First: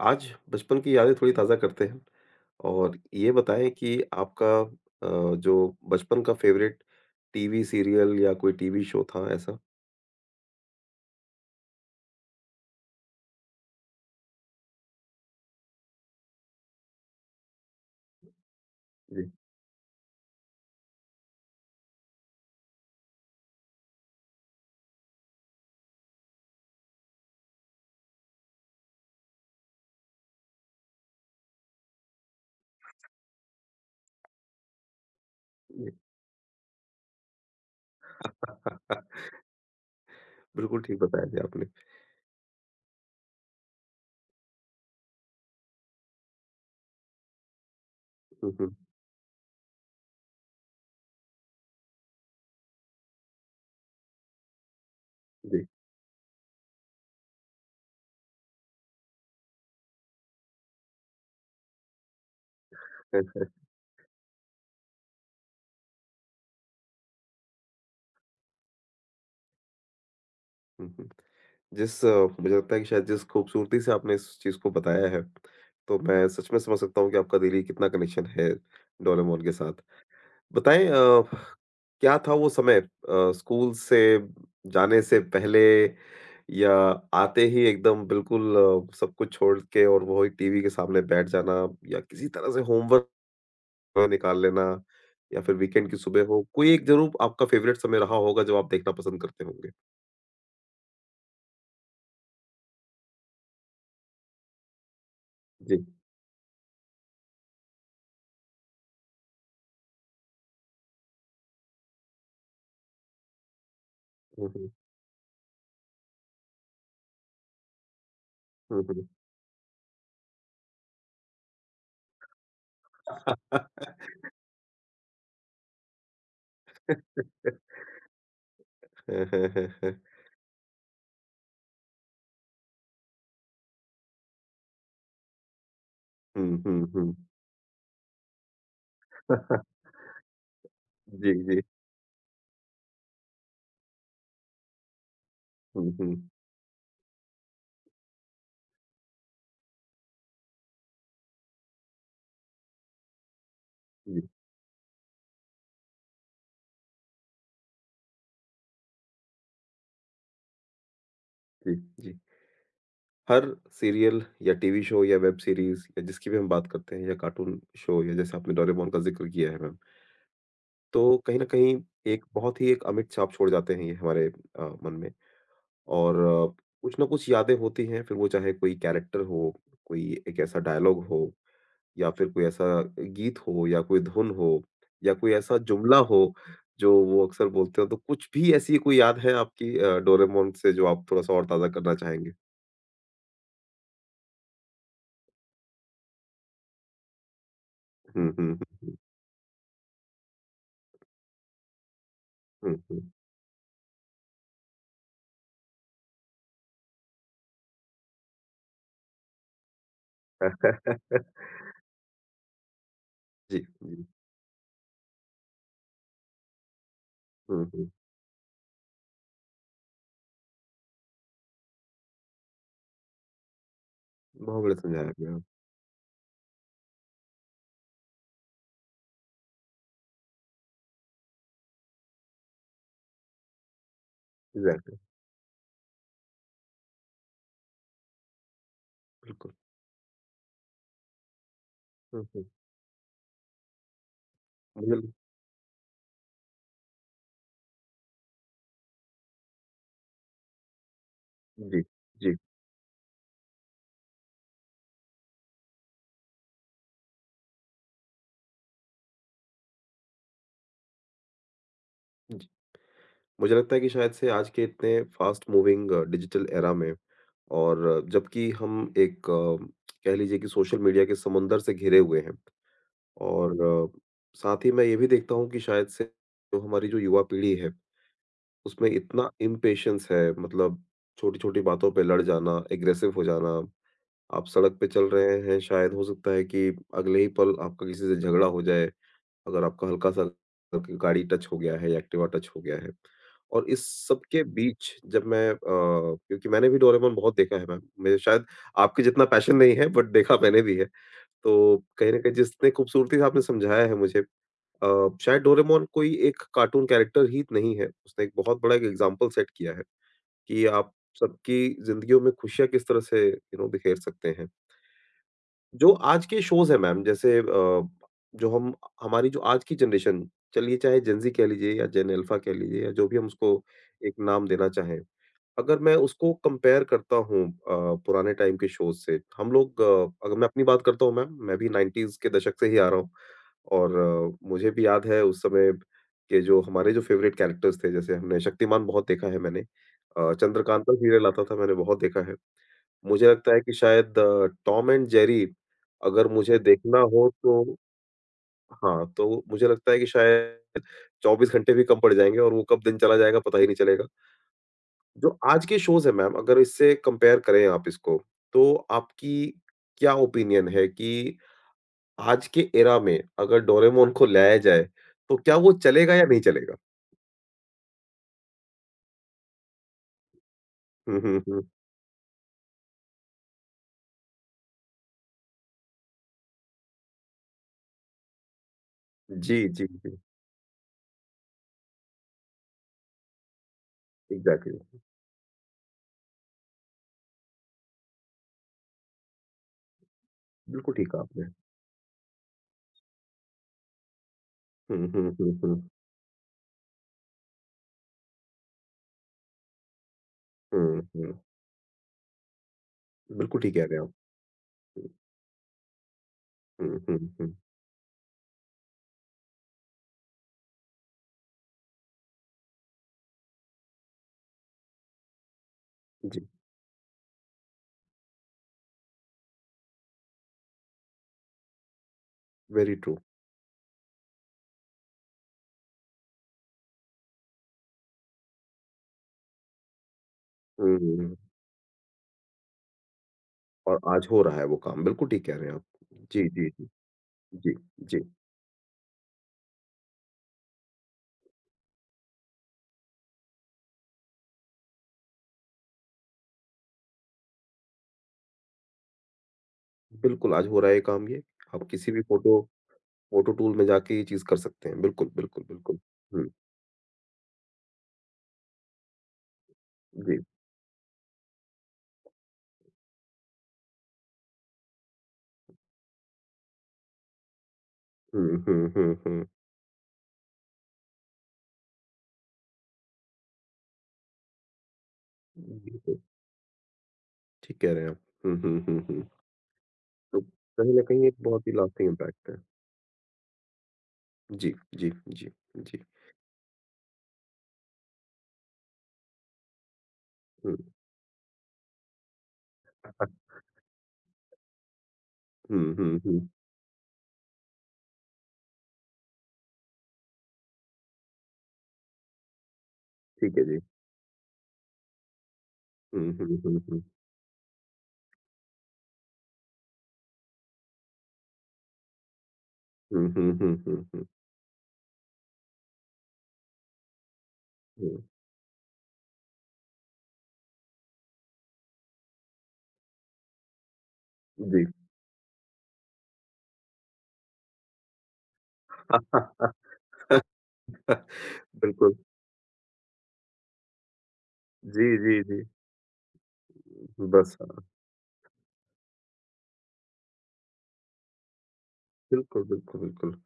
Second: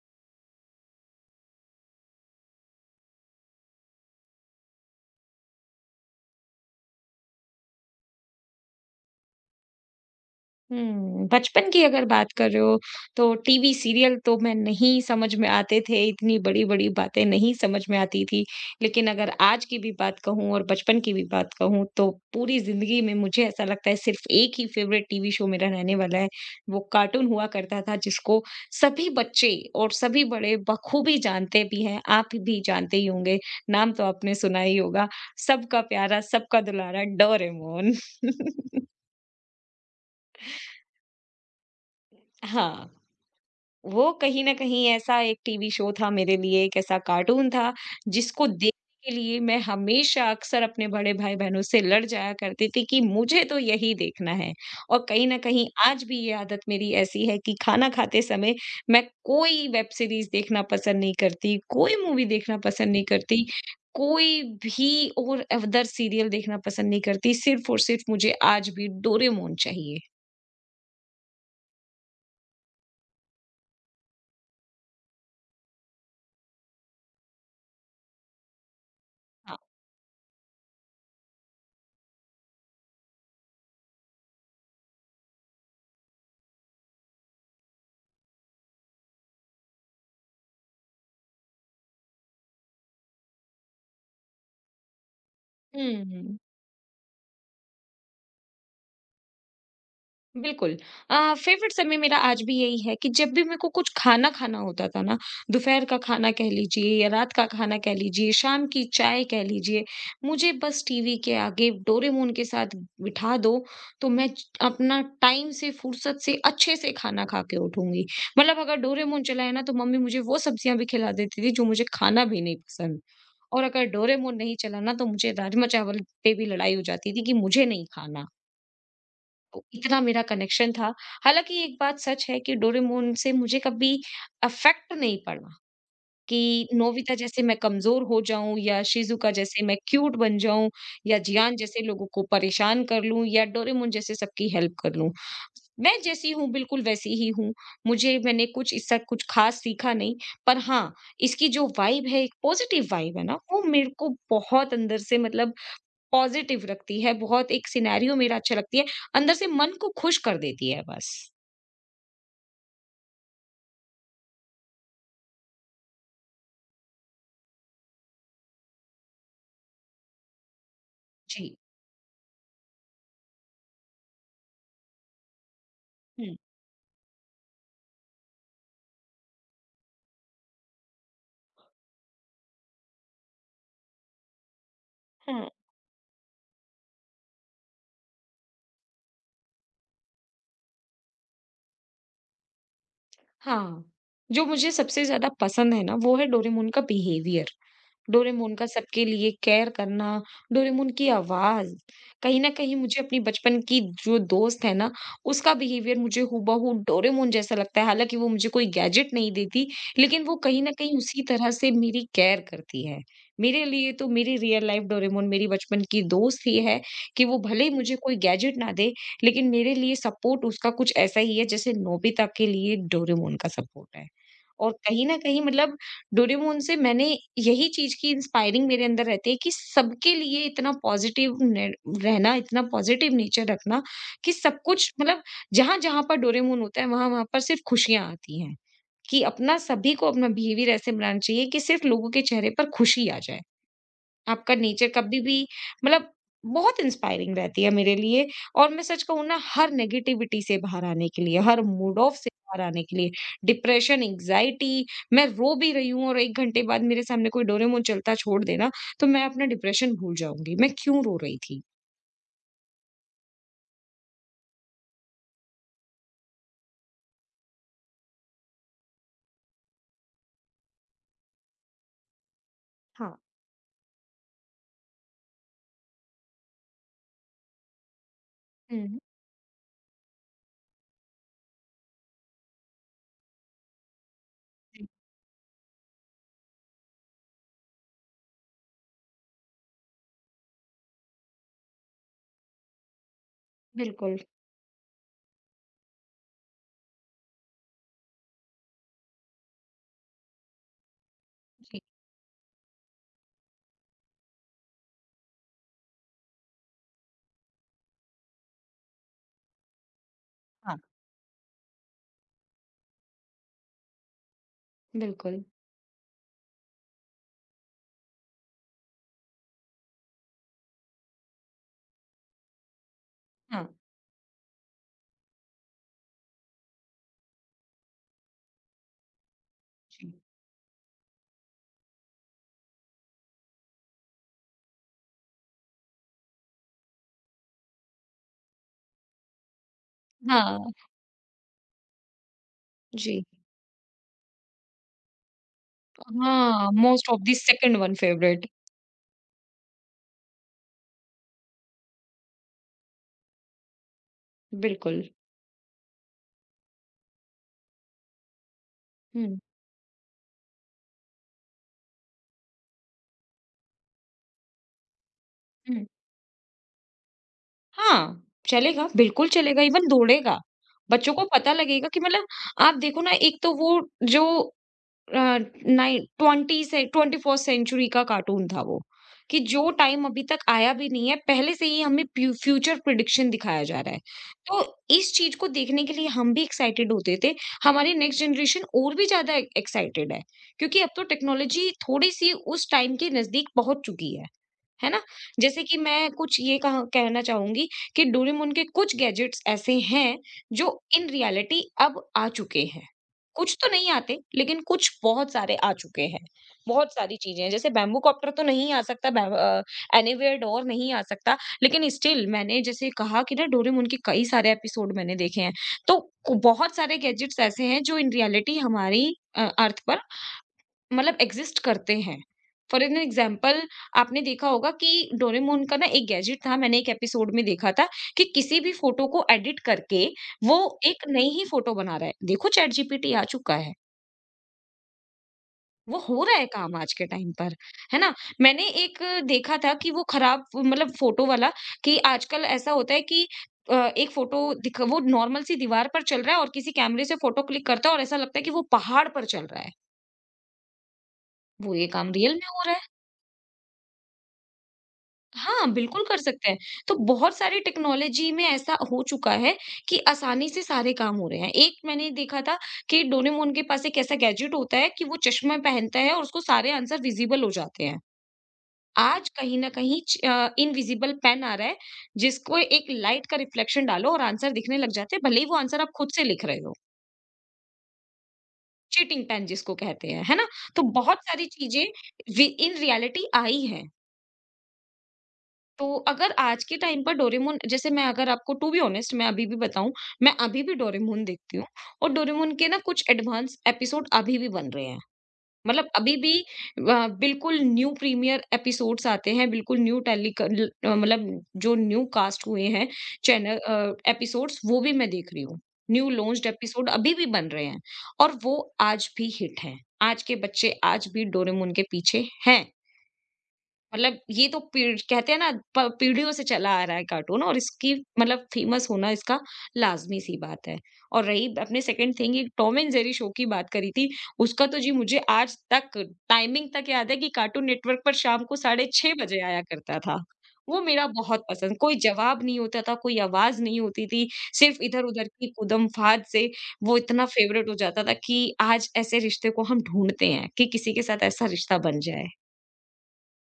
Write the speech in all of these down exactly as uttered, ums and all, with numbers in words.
आज बचपन की यादें थोड़ी ताज़ा करते हैं और ये बताएं कि आपका अ, जो बचपन का फेवरेट टीवी सीरियल या कोई टीवी शो था ऐसा? हुँ, बचपन की अगर बात कर रहे हो, तो टीवी सीरियल तो मैं नहीं समझ में आते थे, इतनी बड़ी-बड़ी बातें नहीं समझ में आती थी। लेकिन जी, अगर आज की भी बात कहूँ और बचपन की भी बात कहूँ, तो पूरी ज़िंदगी में मुझे ऐसा लगता है सिर्फ़ एक ही फ़ेवरेट टीवी शो मेरा रहने वाला है, वो कार्टून हुआ करता था जिसको सभी बच्चे और सभी बड़े बखूबी जानते भी हैं, आप भी जानते ही होंगे, नाम तो आपने सुना ही होगा, सबका जी। प्यारा, सबका दुलारा डोरेमोन। हाँ, बिल्कुल ठीक बताया जी आपने। हाँ। वो कहीं न कहीं ऐसा एक टीवी शो था मेरे लिए, एक ऐसा कार्टून था, जिसको हुँ, देखने हुँ, के लिए मैं हमेशा अक्सर अपने बड़े भाई-बहनों से लड़ जाया करती थी कि मुझे तो यही देखना है। और कहीं न जी। कहीं आज भी ये आदत मेरी ऐसी है कि खाना खाते समय मैं कोई वेब सीरीज़ देखना पसंद नहीं करती, कोई मूवी देखना पसंद नहीं करती, कोई भी और अदर सीरियल देखना पसंद नहीं करती, सिर्फ़ और सिर्फ़ मुझे आज भी डोरेमोन चाहिए। हुँ, हुँ। जिस अ, मुझे लगता है कि शायद जिस खूबसूरती से आपने इस चीज़ को बताया है, तो मैं सच में समझ सकता हूँ कि आपका दिली कितना कनेक्शन है डोरेमोन के हाँ। साथ। बताएँ अ, क्या था वो समय अ, स्कूल से जाने से पहले या आते ही एकदम बिल्कुल अ, सब कुछ छोड़ के और वही टीवी के सामने बैठ जाना या किसी तरह से होमवर्क निकाल लेना या फिर वीकेंड हुँ, की सुबह हुँ। हो, कोई एक जरूर आपका फेवरेट समय रहा होगा जो आप देखना पसंद करते होंगे। बिल्कुल। अ, फेवरेट समय मेरा आज भी यही है कि जब भी मेरे को कुछ खाना खाना होता था ना, जी। दोपहर का खाना कह लीजिए या रात का खाना कह लीजिए, शाम की चाय कह लीजिए, मुझे बस टीवी के आगे डोरेमोन के साथ बिठा दो, तो मैं च हम्म अपना टाइम से, फुर्सत से, अच्छे से खाना खा के उठूँगी। मतलब अगर हम्म हम्म। डोरेमोन चला है ना, तो मम्मी मुझे वो सब्जियाँ भी खिला देती थी जो मुझे खाना भी नहीं पसंद और अगर डोरेमोन नहीं चला ना, तो मुझे राजमा-चावल पे भी लड़ाई हो जाती थी कि मुझे नहीं खाना। तो इतना मेरा कनेक्शन था। हालाँकि एक बात सच है कि डोरेमोन से मुझे कभी अफ़ेक्ट नहीं पड़ा हम्म कि हम्म हम्म, नोबिता जैसे मैं कमज़ोर हो जाऊँ या शिज़ुका हम्म। जैसे मैं क्यूट बन जाऊँ या जी जियान जी। जैसे लोगों को परेशान कर लूँ या डोरेमोन जैसे सबकी हेल्प कर लूँ। हम्म मैं हम्म। जैसी हूँ बिल्कुल वैसी ही हूँ। मुझे मैंने कुछ इससे कुछ ख़ास सीखा नहीं। पर हाँ, इसकी जो वाइब है एक पॉज़िटिव वाइब है ना, वो मेरे को जी बहुत अंदर से मतलब पॉज़िटिव रखती है, बहुत एक सिनेरियो मेरा अच्छा लगती है, अंदर से मन को खुश कर देती है बस। जी जी। हर सीरियल या टीवी शो या वेब सीरीज या जिसकी भी हम बात करते हैं या कार्टून शो या जैसे आपने डोरेमोन का जिक्र किया है मैम, तो कहीं न जी। कहीं एक बहुत ही एक अमिट छाप छोड़ जाते हैं ये हमारे अ, मन में और हुँ, अ, कुछ ना कुछ यादें होती हैं, फिर वो चाहे कोई कैरेक्टर हो, कोई एक ऐसा डायलॉग हो या फिर कोई ऐसा गीत हो या कोई धुन हो या कोई हुँ। ऐसा जुमला हो, जो वो अक्सर बोलते हो। तो कुछ भी ऐसी कोई याद है आपकी अ, डोरेमोन से जो आप थोड़ा-सा और ताज़ा करना चाहेंगे? हाँ, जो मुझे सबसे ज़्यादा पसंद है ना, वो है डोरेमोन का बिहेवियर। हुँ, हुँ, डोरेमोन हुँ, का हुँ। सबके लिए केयर करना, डोरेमोन की आवाज़, कहीं न हुँ, कहीं हुँ। मुझे अपनी बचपन की जो दोस्त है ना, उसका बिहेवियर मुझे हूबहू डोरेमोन जैसा लगता है। हालाँकि वो मुझे कोई गैजेट नहीं देती, लेकिन वो कहीं न कहीं उसी तरह से मेरी केयर करती है। जी, मेरे लिए जी। तो मेरी रियल लाइफ़ डोरेमोन मेरी बचपन की दोस्त ही है कि वो हुँ, भले ही हुँ। मुझे कोई गैजेट ना दे, लेकिन मेरे लिए सपोर्ट उसका कुछ ऐसा ही है जैसे नोबिता के लिए डोरेमोन का सपोर्ट है। बहुत और बढ़िया कहीं समझाया न आपने कहीं हाँ। मतलब डोरेमोन से मैंने यही चीज की इंस्पायरिंग मेरे अंदर रहती है कि सबके लिए इतना पॉजिटिव रहना इतना पॉजिटिव नेचर रखना कि सब कुछ एग्ज़ैक्टली, मतलब जहां जहां पर डोरेमोन होता है वहां वहां पर सिर्फ खुशियां आती हैं कि बिल्कुल। अपना सभी को अपना बिहेवियर ऐसे बनाना चाहिए कि सिर्फ लोगों के हुँ, हुँ। चेहरे पर खुशी आ जाए आपका नेचर मतलब। कभी भी मतलब बहुत इंस्पायरिंग रहती है मेरे लिए और मैं सच कहूँ ना हर नेगेटिविटी से बाहर आने के लिए, हर जी, मूड ऑफ से जी, बाहर आने के लिए, डिप्रेशन, एंग्जायटी मैं रो भी रही हूँ और एक घंटे बाद मेरे सामने कोई डोरेमोन चलता छोड़ देना, तो मैं अपना डिप्रेशन भूल जाऊँगी, मैं क्यों रो रही थी? जी। मुझे लगता है कि शायद से आज के इतने फास्ट मूविंग डिजिटल एरा में और अ, जबकि हम एक अ, कह लीजिए कि सोशल मीडिया के समुंदर से घिरे हुए हैं हाँ। और अ, साथ ही मैं ये भी देखता हूँ कि शायद से जो हमारी जो युवा पीढ़ी है, उसमें हुँ, इतना इम्पेशंस है मतलब छोटी छोटी बातों पे लड़ जाना, एग्रेसिव हो जाना। आप सड़क जी। पे चल रहे हैं, शायद हो सकता है कि अगले ही पल आपका किसी से झगड़ा हो जाए अगर आपका हल्का-सा आपकी गाड़ी टच हो गया है या एक्टिवा टच हो गया है। और इस बिल्कुल, सब के बीच जब मैं अ, क्योंकि मैंने भी डोरेमोन बहुत देखा है मैम, मेरे शायद आपके जितना पैशन नहीं है बट देखा मैंने भी है। तो जी। कहीं न कहीं जितने खूबसूरती से आपने समझाया है मुझे अ, शायद डोरेमोन कोई एक कार्टून कैरेक्टर ही नहीं है। उसने एक बहुत बड़ा एक एग्ज़ाम्पल सेट किया है कि हाँ। आप सबकी ज़िंदगियों में खुशियाँ किस तरह से यू नो बिखेर सकते हैं। बिल्कुल। जो आज के शोज़ हैं मैम, जैसे अ, जो हम हमारी जो आज की जनरेशन, चलिए चाहे जेन ज़ी कह लीजिए या जेन अल्फ़ा कह लीजिए या जो भी हम उसको हाँ, एक नाम देना चाहें। अगर मैं उसको कंपेयर करता हूँ अ, पुराने टाइम के शोज़ से, हम लोग अ, जी। अगर मैं अपनी बात करता हूँ मैम, मैं भी नाइन्टीज़ के दशक से ही आ रहा हूँ और अ, मुझे भी याद है उस समय के जो हमारे जो फ़ेवरेट कैरेक्टर्स थे जैसे हमने शक्तिमान बहुत देखा है मैंने। अ, हाँ, चंद्रकांता सीरियल आता था मैंने बहुत देखा है। जी। मुझे लगता है कि शायद अ, टॉम एंड जेरी अगर मुझे हाँ, देखना मोस्ट ऑफ हो द तो सेकंड वन फेवरेट, हाँ, तो मुझे लगता है कि शायद चौबीस घंटे भी कम पड़ जाएँगे और वो कब दिन चला जाएगा पता ही नहीं चलेगा। बिल्कुल। जो आज के शोज़ हैं मैम, अगर इससे कंपेयर करें आप इसको, तो हुँ, आपकी क्या ओपिनियन है कि आज के एरा में अगर डोरेमोन को लाया जाए, तो क्या वो हुँ। चलेगा या नहीं चलेगा? हाँ, चलेगा, बिल्कुल चलेगा, इवन दौड़ेगा। बच्चों हुँ, को हुँ, पता हुँ। लगेगा कि मतलब आप देखो ना एक तो वो जो अ, नाइन ट्वेंटी से ट्वेंटी फर्स्ट सेंचुरी का कार्टून था वो, कि जी, जो जी, टाइम जी। अभी तक आया भी नहीं है, पहले से ही हमें प्यू फ्यूचर प्रेडिक्शन दिखाया जा रहा है। तो एग्ज़ैक्टली। इस चीज़ को देखने के लिए हम भी एक्साइटेड होते थे, हमारी नेक्स्ट जनरेशन और भी ज़्यादा एक्साइटेड है, क्योंकि अब बिल्कुल तो ठीक कहा आपने। टेक्नोलॉजी थोड़ी-सी उस टाइम के नज़दीक पहुँच चुकी है। है हुँ, ना? हुँ, हुँ, जैसे कि हुँ। मैं कुछ ये कहा कहना चाहूँगी कि डोरेमोन के कुछ गैजेट्स ऐसे हैं, जो हुँ, इन हुँ। रियलिटी अब आ चुके हैं। कुछ बिल्कुल तो ठीक कह नहीं रहे हैं आप। आते, लेकिन कुछ बहुत सारे आ चुके हैं। बहुत हुँ, सारी हुँ, चीज़ें हैं, हुँ। जैसे बैम्बू कॉप्टर तो नहीं आ सकता, बै अ, एनीवेयर डोर नहीं आ सकता, लेकिन स्टिल मैंने जैसे कहा कि ना डोरेमोन के कई सारे एपिसोड मैंने देखे हैं। तो कु- जी, बहुत सारे गैजेट्स ऐसे हैं, जो इन रियलिटी हमारी अ, अर्थ पर मतलब एग्जिस्ट करते हैं। For very an true. Example आपने देखा होगा कि डोरेमोन का ना एक गैजेट था, मैंने एक एपिसोड में देखा था कि किसी भी फ़ोटो को एडिट करके वो एक नई हुँ, ही फ़ोटो बना रहा है। देखो चैट जीपीटी आ चुका है, और आज हो रहा है वो काम, बिल्कुल ठीक कह रहे हैं आप। वो हो रहा है जी, जी, काम जी, आज के टाइम पर, जी, है ना? जी। मैंने एक देखा था कि वो खराब मतलब फ़ोटो वाला कि आजकल ऐसा होता है कि अ, एक फ़ोटो दिख वो नॉर्मल सी दीवार पर चल रहा है और किसी कैमरे से फ़ोटो क्लिक करता है और ऐसा लगता है कि वो पहाड़ पर चल रहा है। बिल्कुल, आज हो रहा है ये काम ये। वो आप ये किसी काम भी रियल में फ़ोटो हो रहा है। फ़ोटो टूल में जाके ये चीज़ कर सकते हैं। बिल्कुल, बिल्कुल, हाँ, बिल्कुल। बिल्कुल कर हुँ, सकते हैं। तो बहुत सारी टेक्नोलॉजी में ऐसा हो चुका है कि जी। आसानी से सारे काम हो रहे हैं। एक मैंने देखा था कि डोरेमोन के पास एक ऐसा गैजेट होता है कि वो चश्मा पहनता है और उसको सारे आंसर विज़िबल हो जाते हैं। हुँ, हुँ, हुँ, आज हुँ। कहीं न कहीं च अ, इनविज़िबल पेन आ रहा है, जिसको एक लाइट का रिफ्लेक्शन डालो और आंसर दिखने लग जाते हैं, भले ही वो आंसर आप खुद बिल्कुल, से लिख रहे हो। ठीक कह रहे हैं आप। हुँ, हुँ, हुँ, चीटिंग हुँ। पेन जिसको कहते हैं, है तो ना? तो कहीं न बहुत कहीं एक सारी बहुत ही लास्टिंग चीज़ें वि इम्पैक्ट है। इन रियलिटी आई हैं। जी, जी, जी, तो जी। अगर आज के टाइम पर डोरेमोन जैसे मैं अगर आपको टू बी ऑनेस्ट मैं अभी भी बताऊँ, मैं अभी भी हुँ। डोरेमोन देखती हूँ और डोरेमोन के ना कुछ एडवांस एपिसोड अभी भी बन रहे हैं। मतलब हुँ, अभी हुँ, भी हुँ। अ, बिल्कुल न्यू प्रीमियर एपिसोड्स आते हैं, बिल्कुल न्यू टेली क ल मतलब जो न्यू कास्ट हुए हैं चैनल ठीक है अ, जी। एपिसोड्स वो भी मैं देख रही हूँ। New hmm, launched hmm, hmm, episode hmm. अभी भी बन रहे हैं और वो आज भी हिट हैं। आज के बच्चे आज भी डोरेमोन के पीछे हैं। हुँ, हुँ, हुँ, हुँ, मतलब हुँ, ये तो पीढ़ कहते हैं ना प पीढ़ियों से चला आ रहा है कार्टून और इसकी हुँ। मतलब फेमस होना इसका लाज़मी-सी बात है। और रही अपने सेकंड थिंग एक टॉम एंड जेरी शो की बात करी थी, उसका तो जी। जी मुझे आज तक टाइमिंग तक याद है कि कार्टून नेटवर्क पर शाम को साढ़े छह बजे आया करता था। वो मेरा बहुत पसंद कोई बिल्कुल। जवाब नहीं होता था, कोई आवाज़ नहीं होती थी, सिर्फ़ जी, इधर-उधर जी, की जी। कूदम-फांद से वो इतना बस फ़ेवरेट हो हाँ, जाता था कि आज ऐसे रिश्ते को हम ढूँढते हैं कि किसी के साथ ऐसा रिश्ता बन जाए। बिल्कुल, बिल्कुल, बिल्कुल।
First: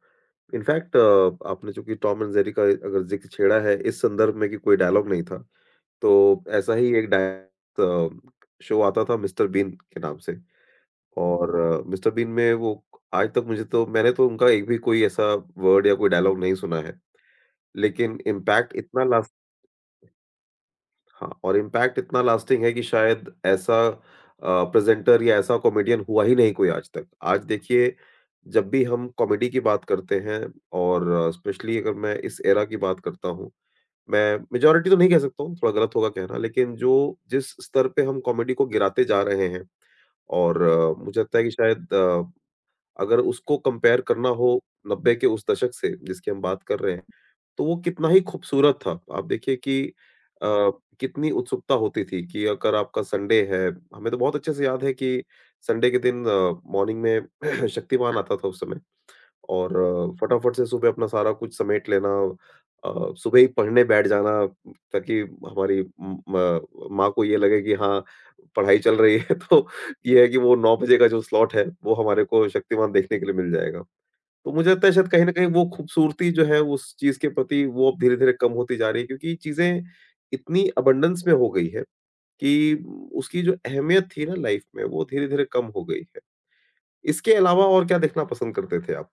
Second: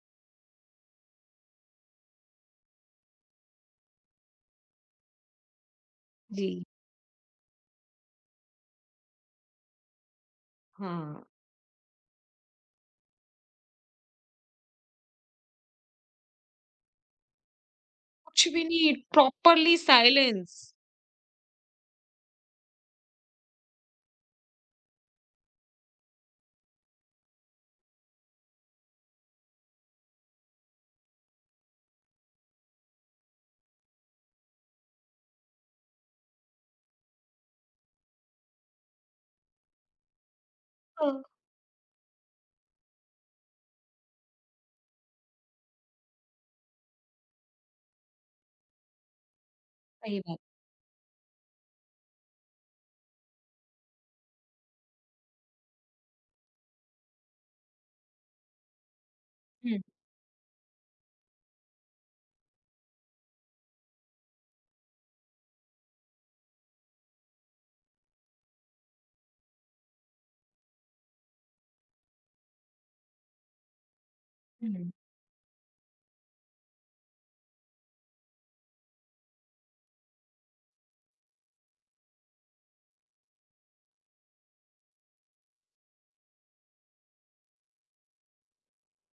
इनफैक्ट आपने चूँकि टॉम एंड जेरी का अगर ज़िक्र छेड़ा है इस संदर्भ में कि कोई डायलॉग नहीं था, तो जी, ऐसा ही एक डाय अ, शो आता था मिस्टर बीन के नाम से। हाँ। और मिस्टर बीन में वो आज तक मुझे, तो मैंने तो उनका एक भी कोई ऐसा वर्ड या कोई डायलॉग नहीं सुना है। लेकिन कुछ भी इम्पैक्ट नहीं, इतना ला प्रॉपरली साइलेंस। हाँ, और इम्पैक्ट इतना लास्टिंग है कि शायद ऐसा अ, प्रेज़ेंटर या ऐसा कॉमेडियन हुआ ही नहीं कोई आज तक। आज देखिए, जब भी हम कॉमेडी की बात करते हैं और स्पेशली अगर मैं इस एरा की बात करता हूँ, मैं मेजॉरिटी तो नहीं कह सकता हूँ, थोड़ा गलत होगा कहना, लेकिन जो जिस स्तर पे हम कॉमेडी को गिराते जा रहे हैं और अ, ओह! मुझे लगता है कि शायद अ, अगर उसको कंपेयर करना हो नब्बे के उस दशक से जिसकी हम बात कर रहे हैं, तो वो कितना ही खूबसूरत था। आप देखिए कि सही बात। अ, कितनी उत्सुकता होती थी कि अगर आपका संडे है, हमें तो बहुत अच्छे से याद है कि संडे के दिन अ, मॉर्निंग में शक्तिमान आता था उस समय। हुँ, और हुँ। अ, फटाफट से सुबह अपना सारा कुछ समेट लेना, अ, सुबह ही पढ़ने बैठ जाना ताकि हमारी म- म- माँ को ये लगे कि हाँ पढ़ाई चल रही है, तो ये है कि वो नौ बजे का जो स्लॉट है वो हमारे को शक्तिमान देखने के लिए मिल जाएगा। तो मुझे लगता हुँ। है शायद कहीं ना कहीं वो खूबसूरती जो है उस चीज के प्रति वो अब धीरे धीरे कम होती जा रही है, क्योंकि चीजें इतनी अबंडेंस में हो गई है कि उसकी जो अहमियत थी ना लाइफ में वो धीरे धीरे कम हो गई है। इसके अलावा और क्या देखना पसंद करते थे आप?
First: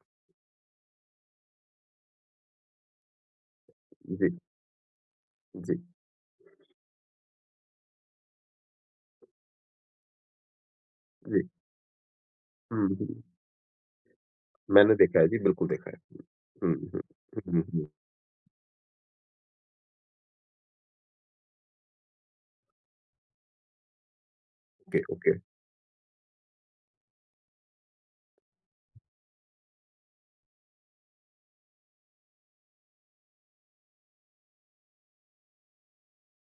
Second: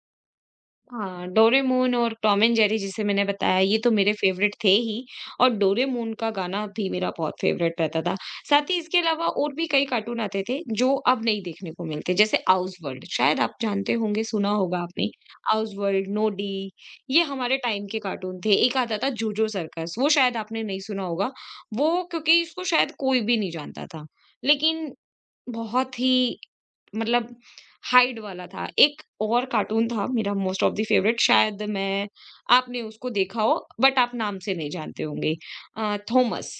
हाँ, डोरेमोन और टॉम एंड जेरी जिसे मैंने बताया ये तो मेरे जी फ़ेवरेट थे ही और जी डोरेमोन का गाना भी मेरा बहुत फ़ेवरेट रहता था। साथ ही इसके अलावा और भी कई कार्टून आते थे जो अब नहीं जी। देखने को मिलते जैसे हुँ, आउसवर्ल्ड हुँ। शायद आप जानते होंगे, सुना होगा मैंने आपने। देखा है जी, बिल्कुल देखा है। आउसवर्ल्ड, नोडी हुँ, हुँ, ये हमारे हुँ, टाइम हुँ। के कार्टून थे। एक आता था जोजो सर्कस वो शायद आपने नहीं सुना होगा। वो क्योंकि इसको शायद कोई भी नहीं जानता था। लेकिन ओके, ओके। बहुत ही मतलब हाइड वाला था। एक और कार्टून था मेरा मोस्ट ऑफ द फेवरेट शायद मैं आपने उसको देखा हो बट आप नाम से नहीं जानते होंगे। अ, थॉमस,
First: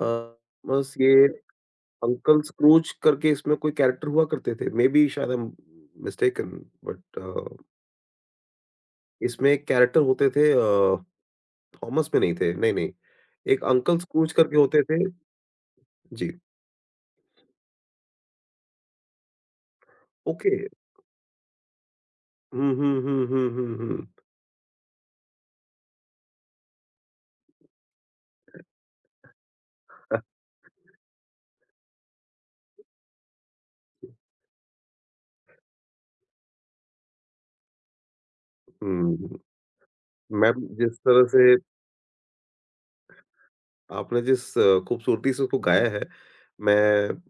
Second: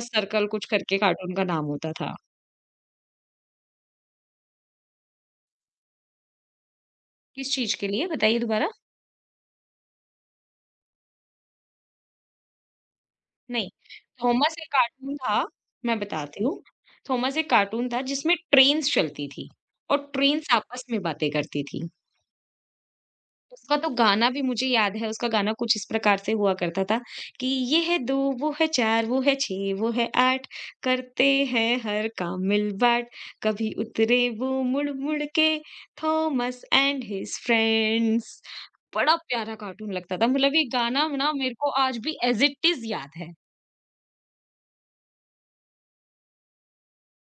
अ, सर्कल कुछ बस करके ये कार्टून का नाम होता था। अंकल स्क्रूज करके इसमें कोई कैरेक्टर हुआ करते थे। मे बी शायद आई एम मिस्टेकन बट किस अ, चीज़ के लिए बताइए दोबारा? इसमें एक कैरेक्टर होते थे अ, थॉमस में नहीं थे, नहीं, नहीं। एक नहीं, अंकल स्क्रूज थॉमस करके एक होते थे। कार्टून था मैं जी, बताती हूँ। थॉमस एक कार्टून था जिसमें ट्रेन्स चलती थी और ट्रेन्स ओके। आपस में बातें करती थी। हुँ, हुँ, हुँ, हुँ, हुँ, उसका तो हुँ। गाना भी मुझे याद है, उसका गाना कुछ इस प्रकार से हुआ करता था कि ये है दो वो है चार वो है छह वो है आठ करते हैं हर काम मिल-बाँट, कभी उतरे वो मुड़-मुड़ के थॉमस एंड हिज फ्रेंड्स। बड़ा हुँ, प्यारा कार्टून लगता था, मैं मतलब ये जिस गाना तरह ना से मेरे को आज भी एज़ इट इज़ याद है। आपने जिस अ, खूबसूरती से उसको गाया है, मैं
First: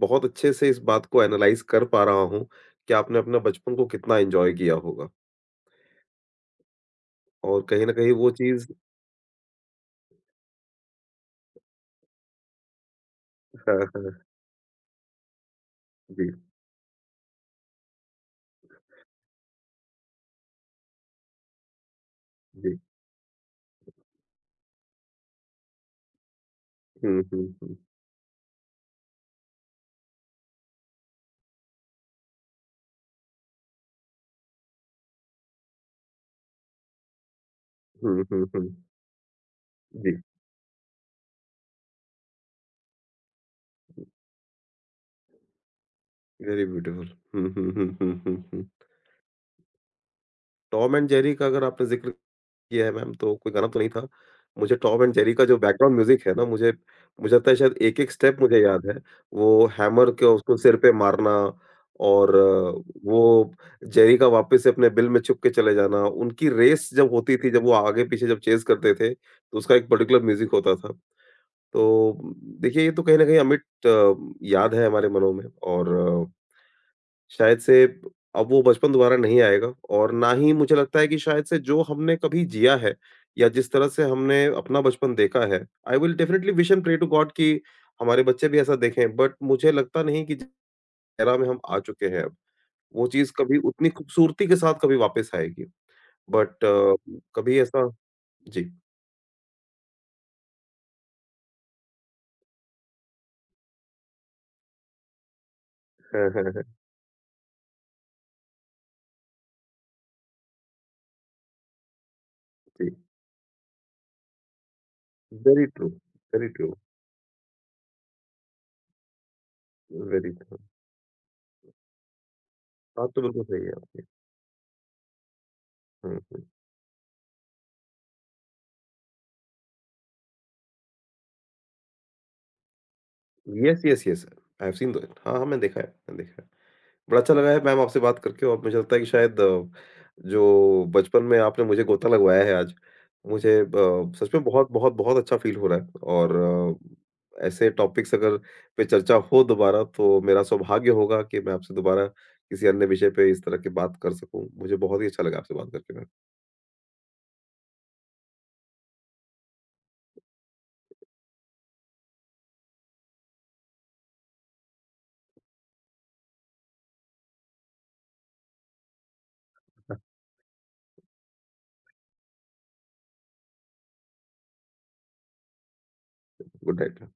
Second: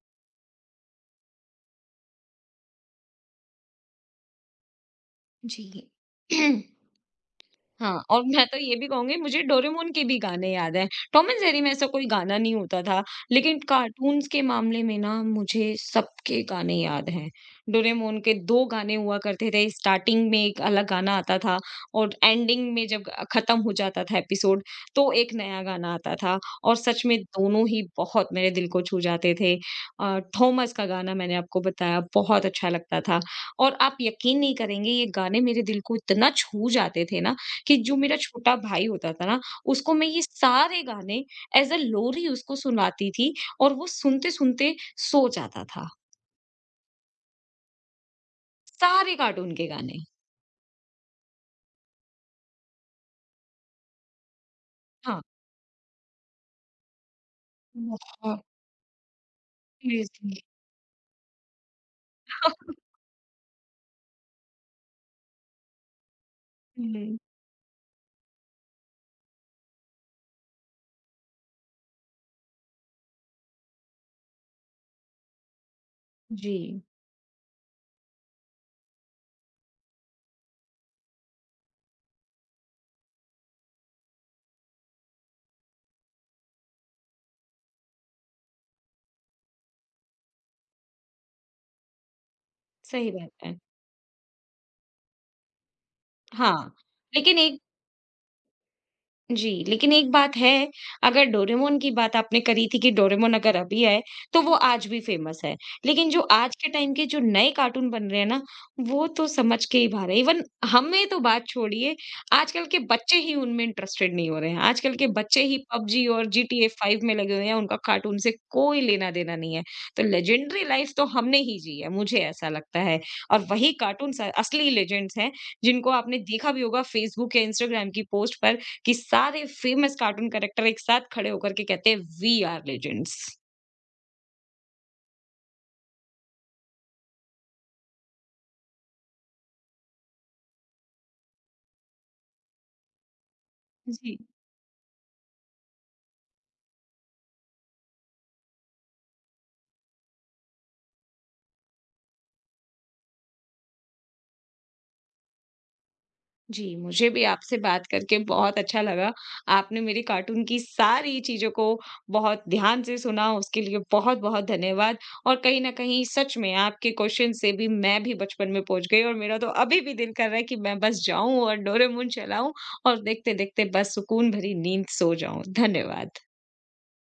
बहुत अच्छे से इस बात को एनालाइज़ कर पा रहा हूँ कि आपने अपना बचपन को कितना एन्जॉय किया होगा जी। और कहीं न हाँ, कहीं और वो मैं तो चीज़। ये भी कहूँगी मुझे डोरेमोन के भी गाने याद हैं। टॉम एंड जेरी में ऐसा कोई गाना नहीं होता था, लेकिन हाँ, कार्टून्स हाँ। के मामले में ना मुझे जी, सबके गाने याद हैं। डोरेमोन के दो गाने हुआ करते थे, स्टार्टिंग में एक अलग गाना आता था और एंडिंग जी। में जब खत्म हो जाता था एपिसोड, तो एक नया गाना आता था और सच में हुँ, हुँ, दोनों हुँ। ही बहुत मेरे दिल को छू जाते थे। अ, थॉमस का गाना मैंने आपको बताया बहुत अच्छा लगता था और आप यकीन नहीं करेंगे ये गाने मेरे दिल को इतना छू जाते थे ना कि जो मेरा हुँ, हुँ, छोटा हुँ। भाई होता था ना, उसको मैं जी, ये सारे गाने एज़ अ लोरी उसको सुनाती थी और वो सुनते-सुनते सो जाता था, वेरी ब्यूटीफुल। हुँ, हुँ, हुँ, हुँ, हुँ, हुँ। सारे कार्टून के गाने। टॉम एंड जेरी का अगर आपने ज़िक्र किया है मैम, तो कोई गाना तो नहीं था। मुझे टॉम एंड हाँ। जेरी का जो बैकग्राउंड म्यूज़िक है ना, मुझे मुझे लगता है शायद एक-एक स्टेप बहुत मुझे याद है। वो हैमर को क्रेज़ी। उसको सिर पे मारना और हुँ, अ, वो जेरी का वापस से अपने बिल में छुप के चले जाना, उनकी रेस जब होती थी, जब वो आगे-पीछे जब चेज़ करते थे, तो उसका एक पर्टिकुलर म्यूज़िक होता था। तो देखिए, ये तो कहीं न कहीं अमिट अ, याद है हमारे मनों में और अ, जी। शायद से अब वो बचपन दोबारा नहीं आएगा और ना ही मुझे लगता है कि शायद से जो हमने कभी जिया है या जिस तरह से हमने अपना बचपन देखा है, I will definitely wish and pray to God कि हमारे बच्चे भी ऐसा देखें, बट मुझे लगता नहीं कि जिस era में हम आ चुके हैं अब, वो सही बात चीज़ है। कभी उतनी खूबसूरती के साथ कभी वापस आएगी। बट हाँ, लेकिन कभी एक ऐसा जी। जी, लेकिन एक बात है, अगर डोरेमोन की बात आपने करी थी कि डोरेमोन अगर अभी आए, तो वो आज भी फ़ेमस है। लेकिन जो आज के टाइम के जो नए कार्टून बन रहे हैं ना, वो तो समझ के ही बाहर है। इवन हमें तो बात छोड़िए, आजकल के जी, बच्चे ही उनमें इंटरेस्टेड नहीं हो रहे हैं। आजकल के बच्चे ही वेरी ट्रू, पबजी और वेरी जीटीए ट्रू, फाइव में लगे हुए हैं, उनका कार्टून से कोई लेना-देना नहीं है। तो वेरी ट्रू। लेजेंडरी लाइफ़ तो हमने ही जी है, मुझे ऐसा लगता है। बात तो बिल्कुल और सही है वही आपकी। कार्टून्स असली लेजेंड्स हैं, जिनको हुँ, आपने हुँ। देखा भी होगा फेसबुक या इंस्टाग्राम की पोस्ट पर कि सारे फेमस कार्टून कैरेक्टर एक साथ खड़े होकर के कहते हैं we are legends. Yes, yes, yes. I have seen the हाँ, हाँ, मैंने देखा है, मैंने देखा है। बड़ा अच्छा लगा है मैम आपसे बात करके और मुझे लगता है कि शायद अ, जो बचपन में आपने मुझे गोता लगवाया है आज, मुझे ब जी। सच में बहुत-बहुत बहुत बहुत अच्छा फ़ील हो रहा है और अ, ऐसे टॉपिक्स अगर पे चर्चा हो दोबारा तो मेरा सौभाग्य होगा कि मैं आपसे दोबारा किसी अन्य विषय पे इस तरह की बात कर सकूँ। मुझे बहुत ही अच्छा लगा आपसे बात करके मैम। जी, मुझे भी आपसे बात करके बहुत अच्छा लगा। आपने मेरी कार्टून की सारी चीज़ों को बहुत ध्यान से सुना, उसके लिए बहुत-बहुत धन्यवाद और कहीं न कहीं सच में आपके क्वेश्चन से भी मैं भी बचपन में पहुँच गई और मेरा तो अभी भी दिल कर रहा है कि मैं बस जाऊँ और डोरेमोन चलाऊँ और देखते-देखते बस सुकून भरी नींद सो जाऊँ। धन्यवाद। Good night.